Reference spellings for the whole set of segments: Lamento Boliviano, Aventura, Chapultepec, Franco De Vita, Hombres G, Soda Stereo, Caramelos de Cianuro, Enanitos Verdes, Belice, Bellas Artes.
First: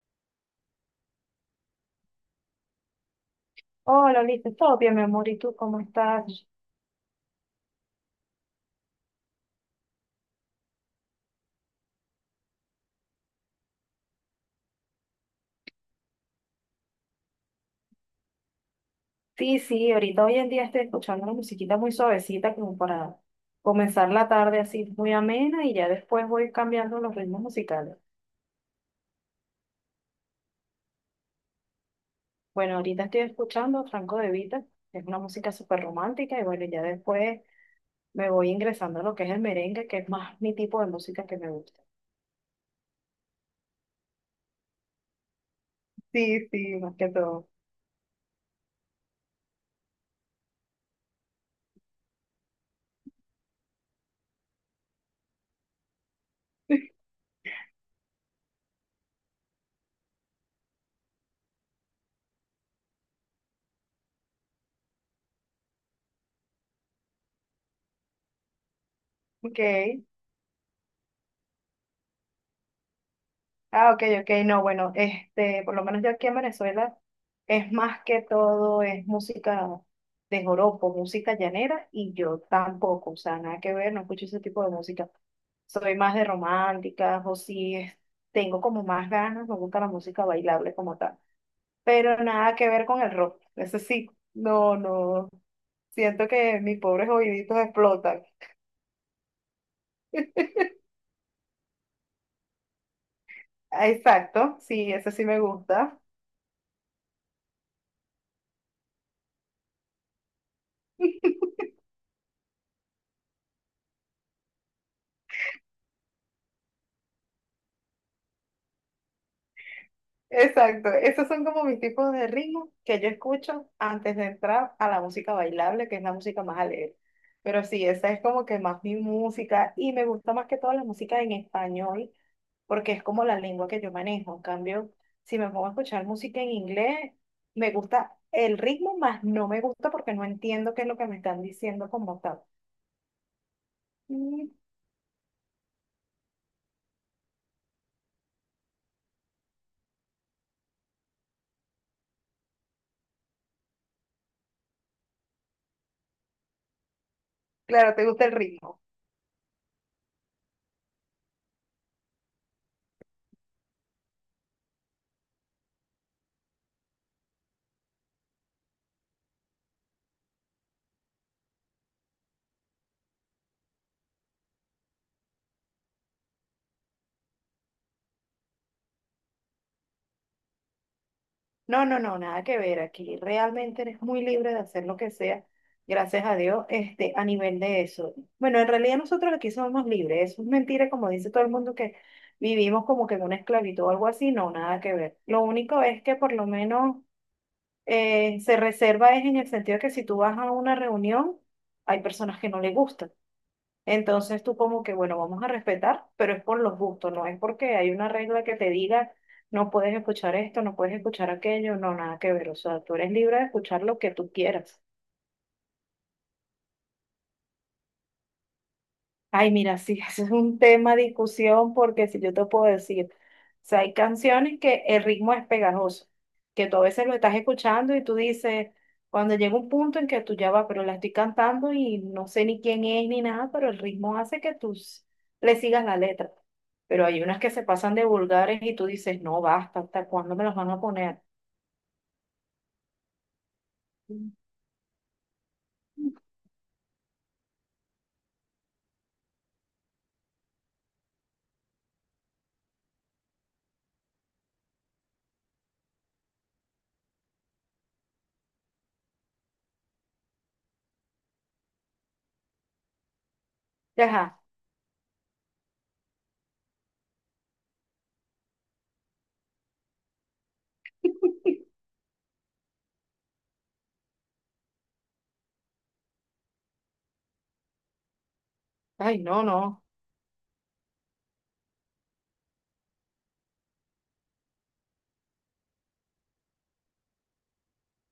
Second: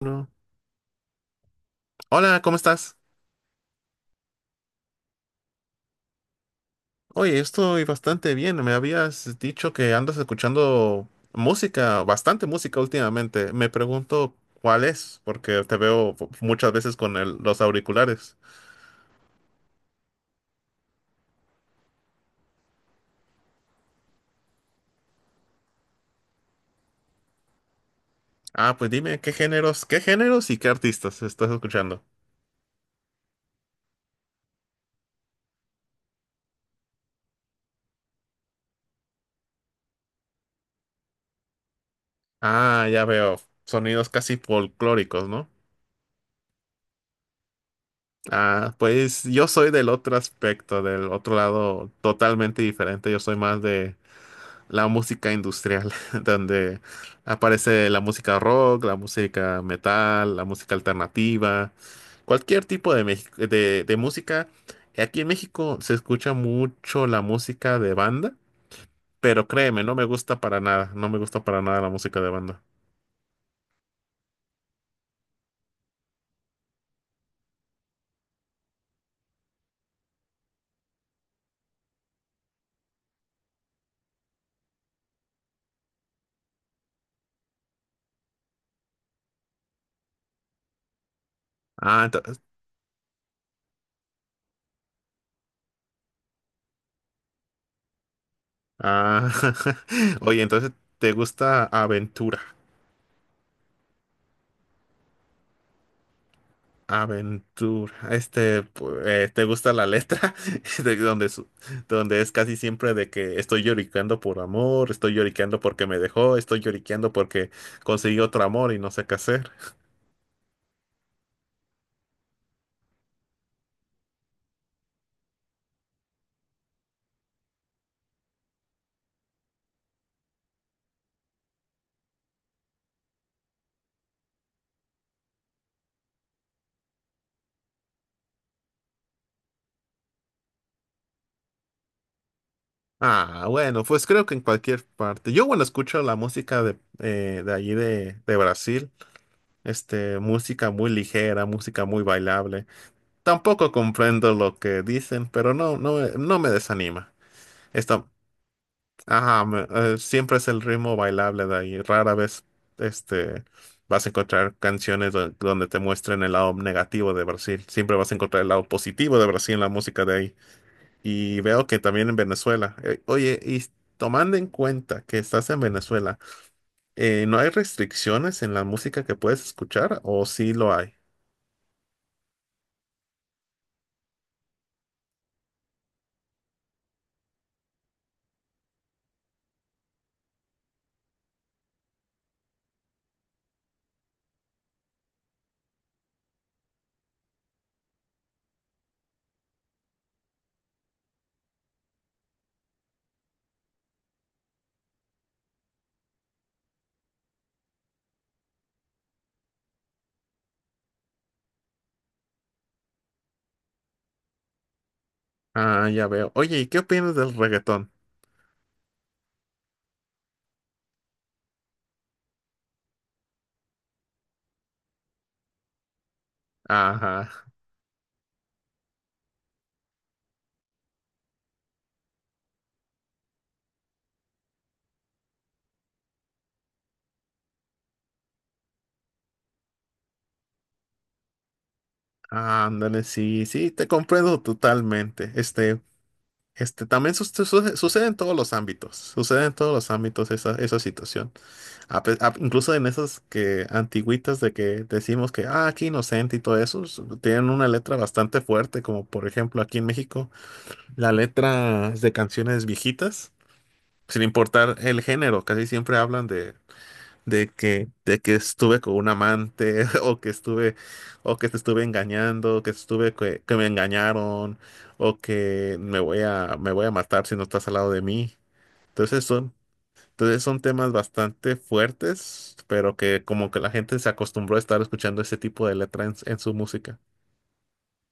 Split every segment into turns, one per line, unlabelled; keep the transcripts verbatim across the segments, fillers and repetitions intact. No. Hola, ¿cómo estás?
Hola, listo, todo bien, mi amor, ¿y tú cómo estás?
Oye, estoy bastante bien. Me habías dicho que andas escuchando música, bastante música últimamente. Me pregunto cuál es, porque te veo fu- muchas veces con el- los auriculares.
Sí, sí, ahorita hoy en día estoy escuchando una musiquita muy suavecita como para comenzar la tarde así muy amena y ya después voy cambiando los ritmos musicales.
Ah, pues dime, ¿qué géneros, qué géneros y qué artistas estás escuchando?
Bueno, ahorita estoy escuchando Franco De Vita, que es una música súper romántica y bueno, ya después me voy ingresando a lo que es el merengue, que es más mi tipo de música que me gusta.
Ah, ya veo. Sonidos casi folclóricos, ¿no?
Sí, sí, más que todo.
Ah, pues yo soy del otro aspecto, del otro lado totalmente diferente. Yo soy más de la música industrial, donde aparece la música rock, la música metal, la música alternativa, cualquier tipo de, Mex- de, de música. Aquí en México se escucha mucho la música de banda, pero
Ok.
créeme, no me gusta para nada, no me gusta para nada la música de banda.
Ah, ok, ok, no, bueno, este, por lo menos yo aquí en Venezuela es más que todo, es música de joropo, música llanera, y yo tampoco, o sea, nada que ver, no escucho ese tipo de música. Soy más de románticas, o si es- tengo como más ganas, me gusta la música bailable como tal,
Ah,
pero
entonces,
nada que ver con el rock, eso sí, no, no, siento que mis pobres oíditos explotan.
ah, oye, entonces te gusta Aventura.
Ah, exacto, sí, ese sí me gusta.
Aventura. Este, pu- eh, ¿te gusta la letra? De donde, su- Donde es casi siempre de que estoy lloriqueando por amor, estoy lloriqueando porque me dejó, estoy lloriqueando porque conseguí otro amor y no sé qué hacer.
Exacto, esos son como mis tipos de ritmos que yo escucho antes de entrar a la música bailable, que es la música más alegre. Pero sí, esa es como que más mi música y me gusta más que todo la música en español porque es como la lengua que yo manejo. En cambio, si me pongo a escuchar música en inglés, me gusta el ritmo, más no me gusta porque no entiendo qué es lo que me están diciendo como tal.
Ah, bueno, pues creo que en
Mm.
cualquier parte. Yo, bueno, escucho la música de, eh, de allí de, de Brasil. Este, música muy ligera, música muy bailable. Tampoco comprendo lo que dicen, pero no, no, no me desanima.
Claro, te
Esta,
gusta el ritmo.
Ajá, me- eh, siempre es el ritmo bailable de ahí. Rara vez, este, vas a encontrar canciones do- donde te muestren el lado negativo de Brasil. Siempre vas a encontrar el lado positivo de Brasil en la música de ahí. Y veo que también en Venezuela. Eh, oye, y s- tomando en cuenta que estás en Venezuela, eh, ¿no hay restricciones en la música que puedes escuchar o sí lo hay?
No, no, no, nada que ver. Aquí realmente eres muy libre de hacer lo que sea, gracias a Dios, este, a nivel de eso. Bueno, en realidad nosotros aquí somos libres. Eso es mentira, como dice todo el mundo, que vivimos como que en una esclavitud o algo así. No, nada que ver. Lo único es que por lo menos eh, se reserva es en el sentido de que si tú vas a una reunión, hay personas que no le gustan. Entonces tú como que, bueno, vamos a respetar, pero es por los gustos, no es porque hay una regla que te diga, no puedes escuchar esto, no puedes escuchar aquello, no, nada que ver. O sea, tú eres libre de escuchar lo que tú quieras.
Ah, ya veo. Oye, ¿y qué opinas del reggaetón?
Ay, mira, sí, ese es un tema de discusión porque si yo te puedo decir, o sea, hay canciones que el ritmo es pegajoso, que tú a veces lo estás
Ajá.
escuchando y tú dices, cuando llega un punto en que tú ya vas, pero la estoy cantando y no sé ni quién es ni nada, pero el ritmo hace que tú s- le sigas la letra. Pero hay unas que se pasan de vulgares y tú dices, no, basta, ¿hasta cuándo me las van a poner?
Ándale, sí, sí, te
Mm.
comprendo totalmente. Este, Este, también sus- su- sucede en todos los ámbitos, sucede en todos los ámbitos esa, esa situación. A pe- a- incluso en esas que antiguitas de que decimos que, ah, aquí inocente y todo eso, s- tienen una letra bastante fuerte, como por ejemplo aquí en México, la letra de canciones viejitas, sin
Ajá,
importar el género, casi siempre hablan de, de que, de que estuve con un amante, o que estuve, o que te estuve engañando, o que estuve que, que me engañaron, o que me voy a, me voy a matar si no estás al lado de mí.
ay,
Entonces
no,
son,
no.
entonces son temas bastante fuertes, pero que como que la gente se acostumbró a estar escuchando ese tipo de letra en, en su música.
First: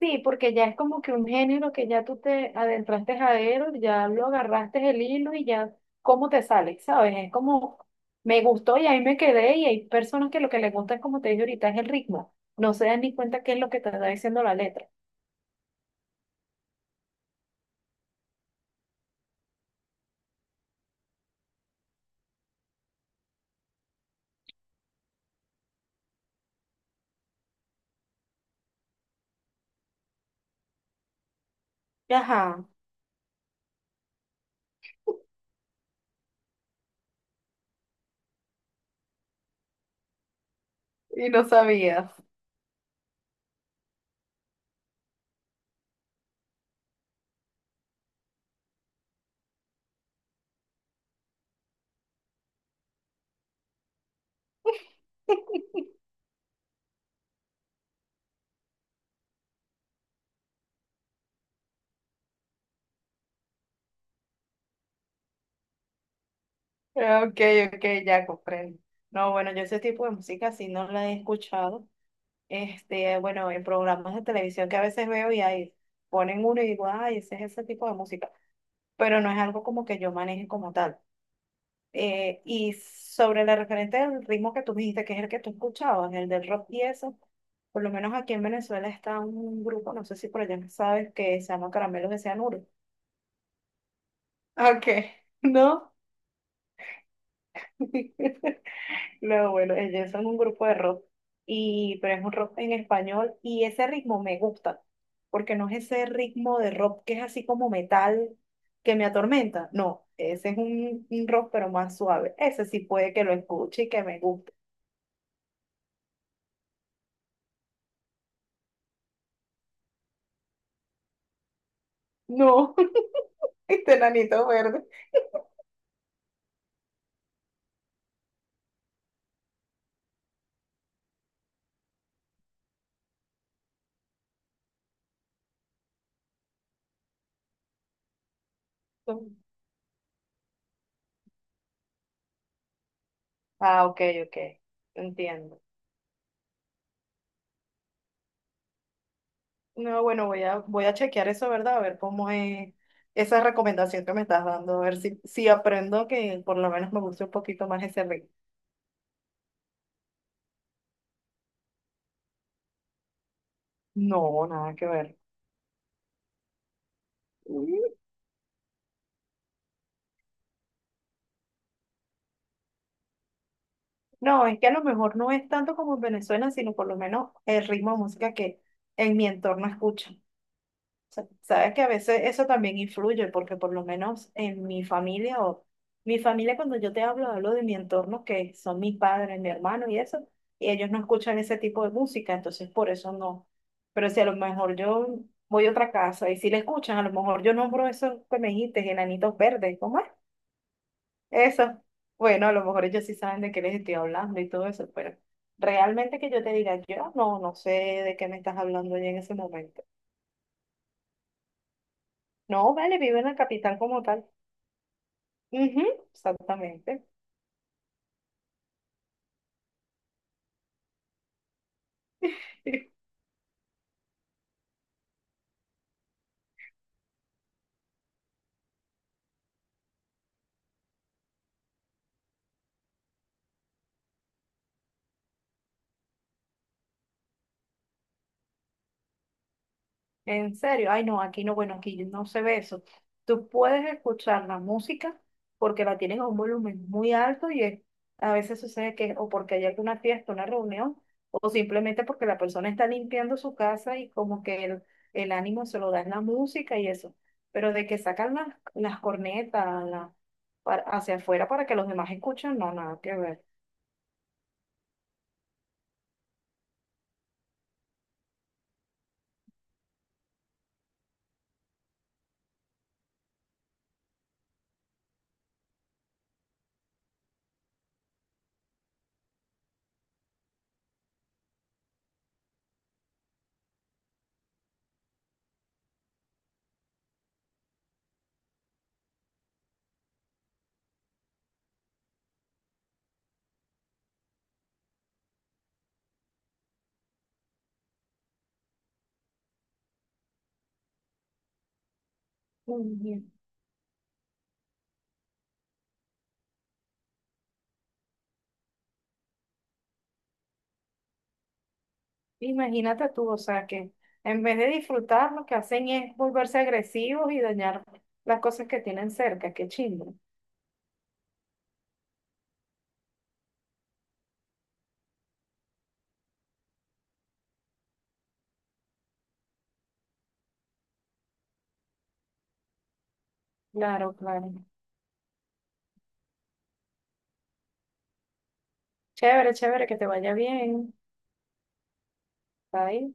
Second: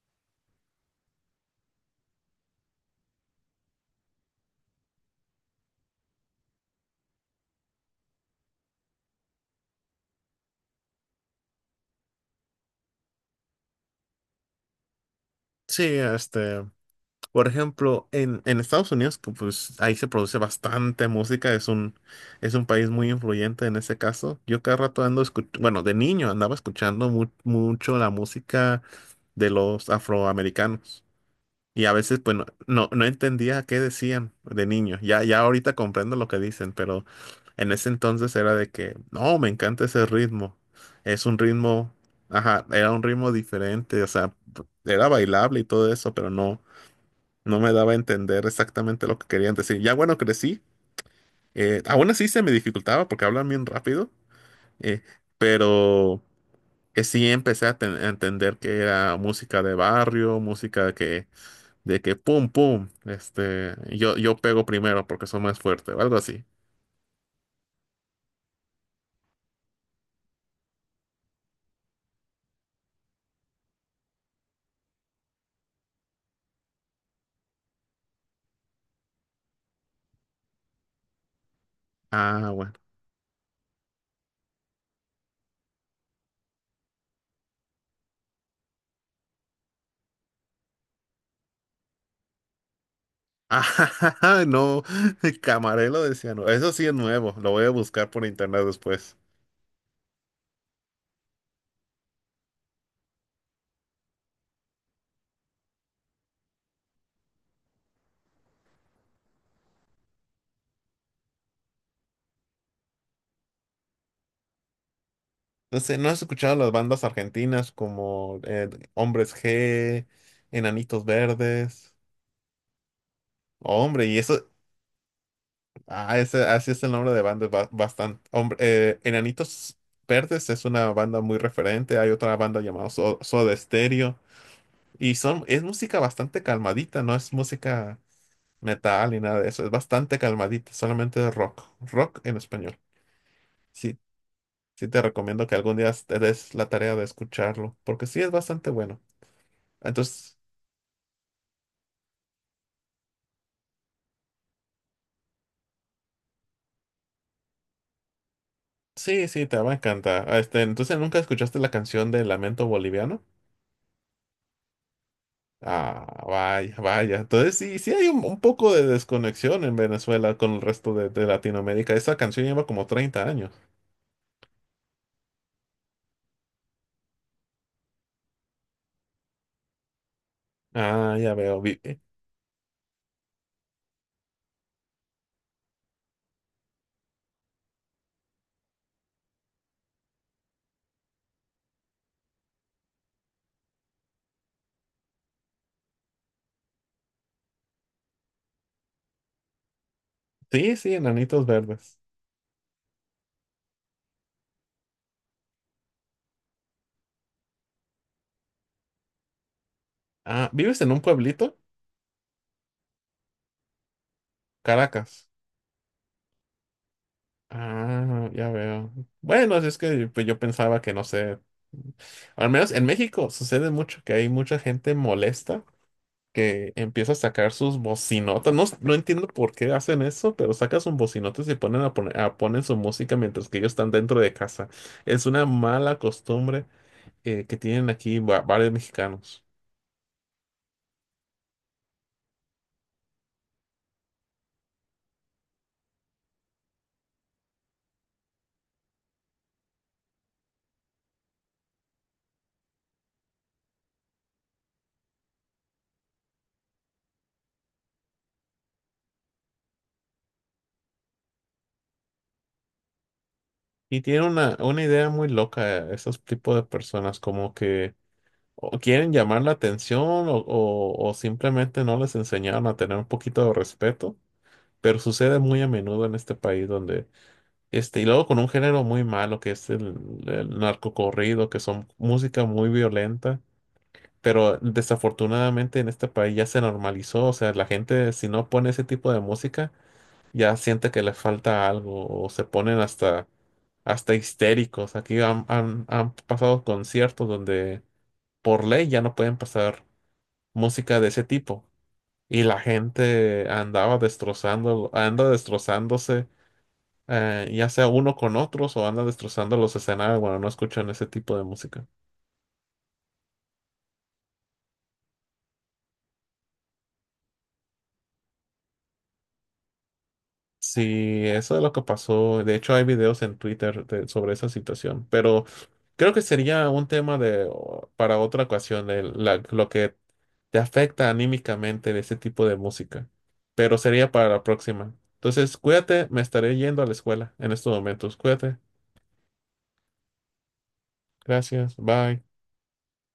Sí, porque ya es como que un género que ya tú te adentraste a él, ya lo agarraste el hilo y ya cómo te sale, ¿sabes? Es como, me gustó y ahí me quedé y hay personas que lo que les gusta es como te dije ahorita, es el ritmo. No se dan ni cuenta qué es lo que te está diciendo la letra.
Sí, este. Por ejemplo, en, en Estados Unidos, que, pues ahí se produce bastante música, es un, es un país muy influyente en ese caso. Yo cada rato ando escuchando, bueno, de niño andaba escuchando mu- mucho la música de los afroamericanos. Y a veces, pues, no,
Ajá,
no, no entendía qué decían de niño. Ya, ya ahorita comprendo lo que dicen, pero en ese entonces era de que, no, me encanta ese ritmo. Es
y
un
no
ritmo,
sabías.
ajá, era un ritmo diferente, o sea, era bailable y todo eso, pero no no me daba a entender exactamente lo que querían decir. Ya bueno, crecí. Eh, aún así se me dificultaba porque hablan bien rápido, eh, pero que sí empecé a, ten- a entender que era música de barrio, música que, de que pum, pum, este, yo, yo pego primero porque soy más fuerte o algo así.
Ok, ok, ya comprendo. No, bueno, yo ese tipo de música sí no la he escuchado. Este, bueno, en programas de televisión que a veces veo y ahí ponen uno y digo, ay, ese es ese tipo de música, pero no es algo como que yo maneje como tal. Eh,
Ah, bueno.
y sobre la referente del ritmo que tú me dijiste, que es el que tú escuchabas, el del rock y eso, por lo menos aquí en Venezuela está un grupo, no sé si por allá sabes, que se llama Caramelos de Cianuro.
Ah, no,
Ok, ¿no?
Camarelo decía, no, eso sí es nuevo, lo voy a buscar por internet después.
No, bueno, ellos son un grupo de rock, y, pero es un rock en español y ese ritmo me gusta, porque no es ese ritmo de rock que es así como metal que me atormenta. No, ese es un, un rock pero más suave. Ese sí puede que lo escuche y que me guste.
No sé, ¿no has escuchado las bandas argentinas como eh, Hombres G, Enanitos Verdes?
No, este
Hombre, y eso,
nanito verde.
ah, ese, así es el nombre de bandas bastante. Hombre, eh, Enanitos Verdes es una banda muy referente. Hay otra banda llamada So- Soda Stereo. Y son, es música bastante calmadita, no es música metal ni nada de eso. Es bastante calmadita, solamente rock. Rock en español.
Ah,
Sí,
ok, ok,
sí te recomiendo que
entiendo.
algún día te des la tarea de escucharlo, porque sí es bastante bueno.
No, bueno,
Entonces.
voy a, voy a chequear eso, ¿verdad? A ver cómo es esa recomendación que me estás dando, a ver si, si aprendo que por lo menos me guste un poquito más ese ritmo.
Sí, sí, te va a encantar. Ah, este, entonces, ¿nunca escuchaste la canción de Lamento Boliviano?
No, nada que ver.
Ah, vaya, vaya. Entonces, sí, sí
Mm.
hay un, un poco de desconexión en Venezuela con el resto de, de Latinoamérica. Esa canción lleva como treinta años.
No, es que a lo mejor no es tanto como en Venezuela, sino por lo menos el ritmo de música que en mi entorno escuchan. O
Ah,
sea,
ya veo.
sabes
Vi-
que a
eh,
veces eso también influye, porque por lo menos en mi familia o mi familia, cuando yo te hablo, hablo de mi entorno, que son mis padres, mi hermano y eso, y ellos no escuchan ese tipo de música, entonces por eso no. Pero si a lo mejor yo voy a otra casa y si le escuchan, a lo mejor yo nombro eso que me dijiste, enanitos verdes, ¿cómo es?
Sí, sí, Enanitos
Eso.
Verdes.
Bueno, a lo mejor ellos sí saben de qué les estoy hablando y todo eso, pero realmente que yo te diga, yo no, no sé de qué me estás hablando ya en ese momento.
Ah, ¿vives en un pueblito?
No, vale, vive en la capital como tal.
Caracas.
Ujú, exactamente.
Ah, ya veo. Bueno, así es que pues, yo pensaba que, no sé, al menos en México sucede mucho que hay mucha gente molesta que empieza a sacar sus bocinotas. No, s- no entiendo por qué hacen eso, pero saca sus bocinotas y ponen a poner, a ponen su música mientras que ellos están dentro de casa. Es una mala costumbre eh, que tienen aquí va- varios mexicanos.
En serio, ay no, aquí no, bueno, aquí no se ve eso. Tú puedes escuchar la música porque la tienen a un volumen muy alto y es- a veces sucede que o porque hay alguna fiesta, una reunión, o simplemente porque la persona está limpiando su casa y como que el, el ánimo se lo da en la música y eso. Pero de que sacan las, las cornetas la- para- hacia afuera para que los demás escuchen, no, nada que ver.
Y tienen una, una idea muy loca esos tipos de personas, como que o quieren llamar la atención o, o o simplemente no les enseñaron a tener un poquito de respeto. Pero sucede muy a menudo en este país donde Este, y luego con un género muy malo que es el, el narcocorrido, que son música muy violenta, pero desafortunadamente en este país ya se normalizó, o sea, la gente si no pone ese tipo de música ya siente que le falta algo o se ponen hasta, hasta histéricos. Aquí han, han, han pasado conciertos donde por ley ya no pueden pasar música de ese tipo y la
Ujú.
gente andaba destrozando, anda destrozándose eh, ya sea uno con otros o anda destrozando los escenarios, bueno, no escuchan ese tipo de música.
Imagínate tú, o sea, que en vez de disfrutar, lo que hacen es volverse agresivos y dañar las cosas que tienen cerca. Qué chingo.
Sí, eso es lo que pasó. De hecho, hay videos en Twitter de- sobre esa situación, pero creo que sería un tema de, o- para otra ocasión, el- la- lo que te afecta anímicamente de ese tipo de música, pero sería
Claro,
para la
claro.
próxima. Entonces, cuídate, me estaré yendo a la escuela en estos momentos. Cuídate,
Chévere, chévere, que te vaya bien.
gracias, bye.
Bye.